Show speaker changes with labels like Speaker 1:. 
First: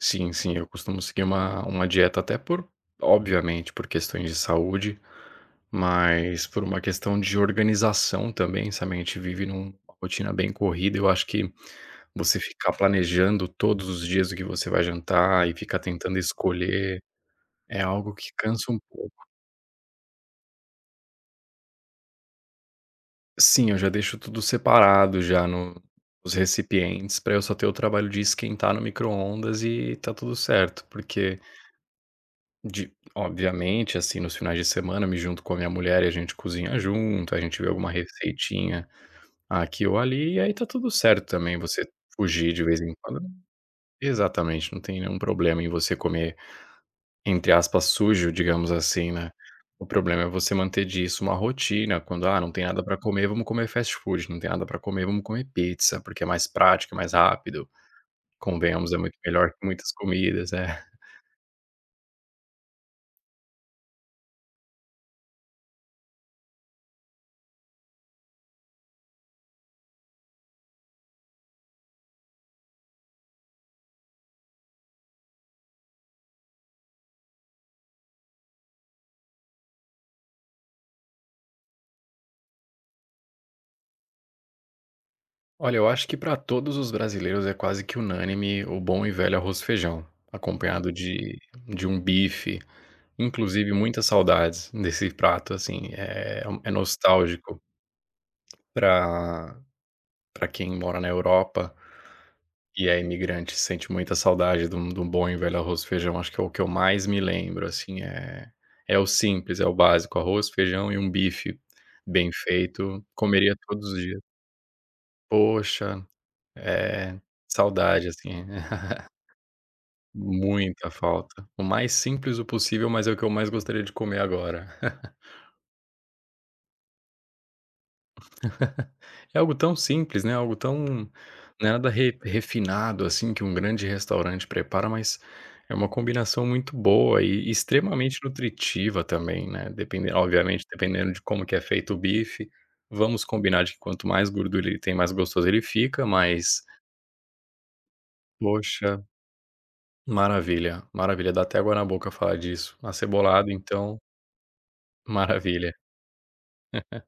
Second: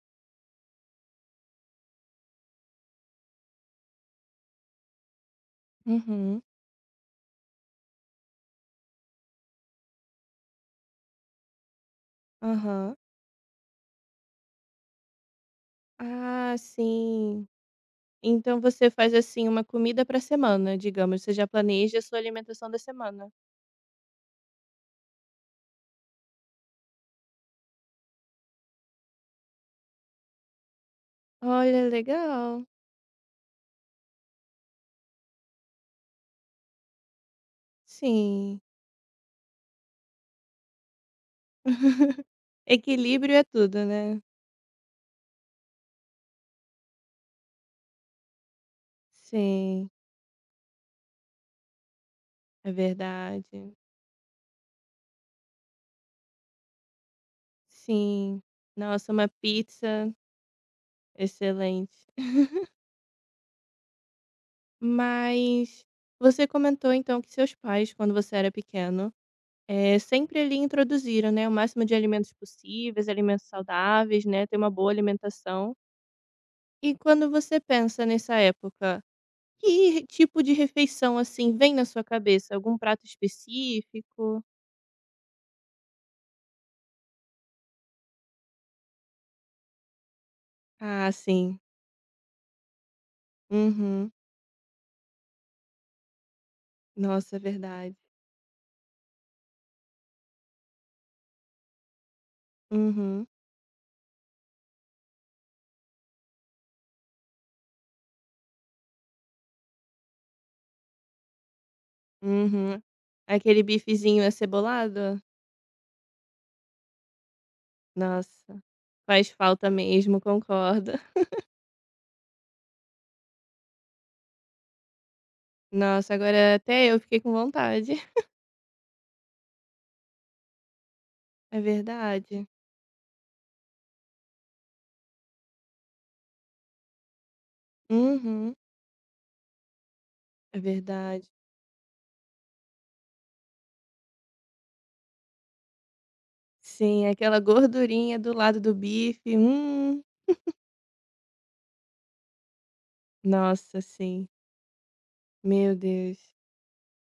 Speaker 1: Sim, sim, eu costumo seguir uma uma dieta até por, obviamente por questões de saúde,
Speaker 2: Uhum.
Speaker 1: mas por uma questão de organização também, sa mente vive num rotina bem corrida, eu acho que, você ficar
Speaker 2: Aham.
Speaker 1: planejando todos os dias o que você vai jantar e ficar tentando
Speaker 2: Ah,
Speaker 1: escolher,
Speaker 2: sim.
Speaker 1: é algo que
Speaker 2: Então
Speaker 1: cansa um
Speaker 2: você faz
Speaker 1: pouco.
Speaker 2: assim, uma comida pra semana digamos, você já planeja a sua alimentação da semana.
Speaker 1: Sim, eu já deixo tudo separado já no os recipientes pra eu só ter o trabalho de esquentar no microondas e tá tudo certo, porque
Speaker 2: Olha, legal.
Speaker 1: de, obviamente assim nos finais de semana eu me junto com a minha mulher e a gente cozinha junto, a gente vê alguma
Speaker 2: Sim.
Speaker 1: receitinha aqui ou ali e aí tá tudo certo também você fugir de vez em quando
Speaker 2: Equilíbrio é tudo, né?
Speaker 1: exatamente, não tem nenhum problema em você comer, entre aspas, sujo, digamos assim, né. O
Speaker 2: Sim.
Speaker 1: problema é você manter disso uma rotina quando: "Ah não tem
Speaker 2: É
Speaker 1: nada pra comer, vamos comer
Speaker 2: verdade.
Speaker 1: fast food! Não tem nada pra comer, vamos comer pizza!", porque é mais prático, é mais rápido.
Speaker 2: Sim,
Speaker 1: Convenhamos, é
Speaker 2: nossa,
Speaker 1: muito
Speaker 2: uma
Speaker 1: melhor que muitas
Speaker 2: pizza.
Speaker 1: comidas, né?
Speaker 2: Excelente. Mas, você comentou então que seus pais quando você era pequeno, eh, sempre ali introduziram, né, o máximo de alimentos possíveis, alimentos saudáveis, né, ter uma boa alimentação. E quando você pensa nessa época, que ri tipo de refeição assim vem na sua cabeça? Algum prato específico?
Speaker 1: Olha, eu acho que pra todos os brasileiros é quase que unânime o bom e velho arroz e feijão, acompanhado
Speaker 2: Ah,
Speaker 1: de
Speaker 2: sim.
Speaker 1: de um bife. Inclusive muitas
Speaker 2: Uhum.
Speaker 1: saudades desse prato assim, eh, hum, é
Speaker 2: Nossa,
Speaker 1: nostálgico
Speaker 2: verdade.
Speaker 1: pra pra quem mora na Europa, e é
Speaker 2: Uhum.
Speaker 1: imigrante, sente muita saudade de um de um bom e velho arroz, feijão, acho que é o que eu mais me lembro assim, eh, é o simples, é o básico, arroz, feijão e um bife, bem
Speaker 2: Uhum.
Speaker 1: feito, comeria
Speaker 2: Aquele
Speaker 1: todos os dia
Speaker 2: bifezinho acebolado?
Speaker 1: Poxa. Eh, saudade assim.
Speaker 2: Nossa, faz falta mesmo,
Speaker 1: Muita
Speaker 2: concordo.
Speaker 1: falta. O mais simples o possível mas é o que eu mais gostaria de comer agora.
Speaker 2: Nossa, agora até eu fiquei com vontade.
Speaker 1: É algo tão simples, né? Algo tão,
Speaker 2: É
Speaker 1: nada re
Speaker 2: verdade.
Speaker 1: refinado assim que um grande restaurante prepara mas, é uma combinação muito boa e extremamente
Speaker 2: Uhum.
Speaker 1: nutritiva também, né, depen
Speaker 2: É
Speaker 1: obviamente dependendo de
Speaker 2: verdade.
Speaker 1: como que é feito o bife, vamos combinar de que quanto mais gordura ele tem mais gostoso ele fica mas
Speaker 2: Sim, aquela gordurinha do lado do
Speaker 1: Poxa.
Speaker 2: bife, hum.
Speaker 1: Maravilha. Maravilha dá até água na boca falar disso, acebolado
Speaker 2: Nossa,
Speaker 1: então.
Speaker 2: sim.
Speaker 1: Maravilha.
Speaker 2: Meu Deus.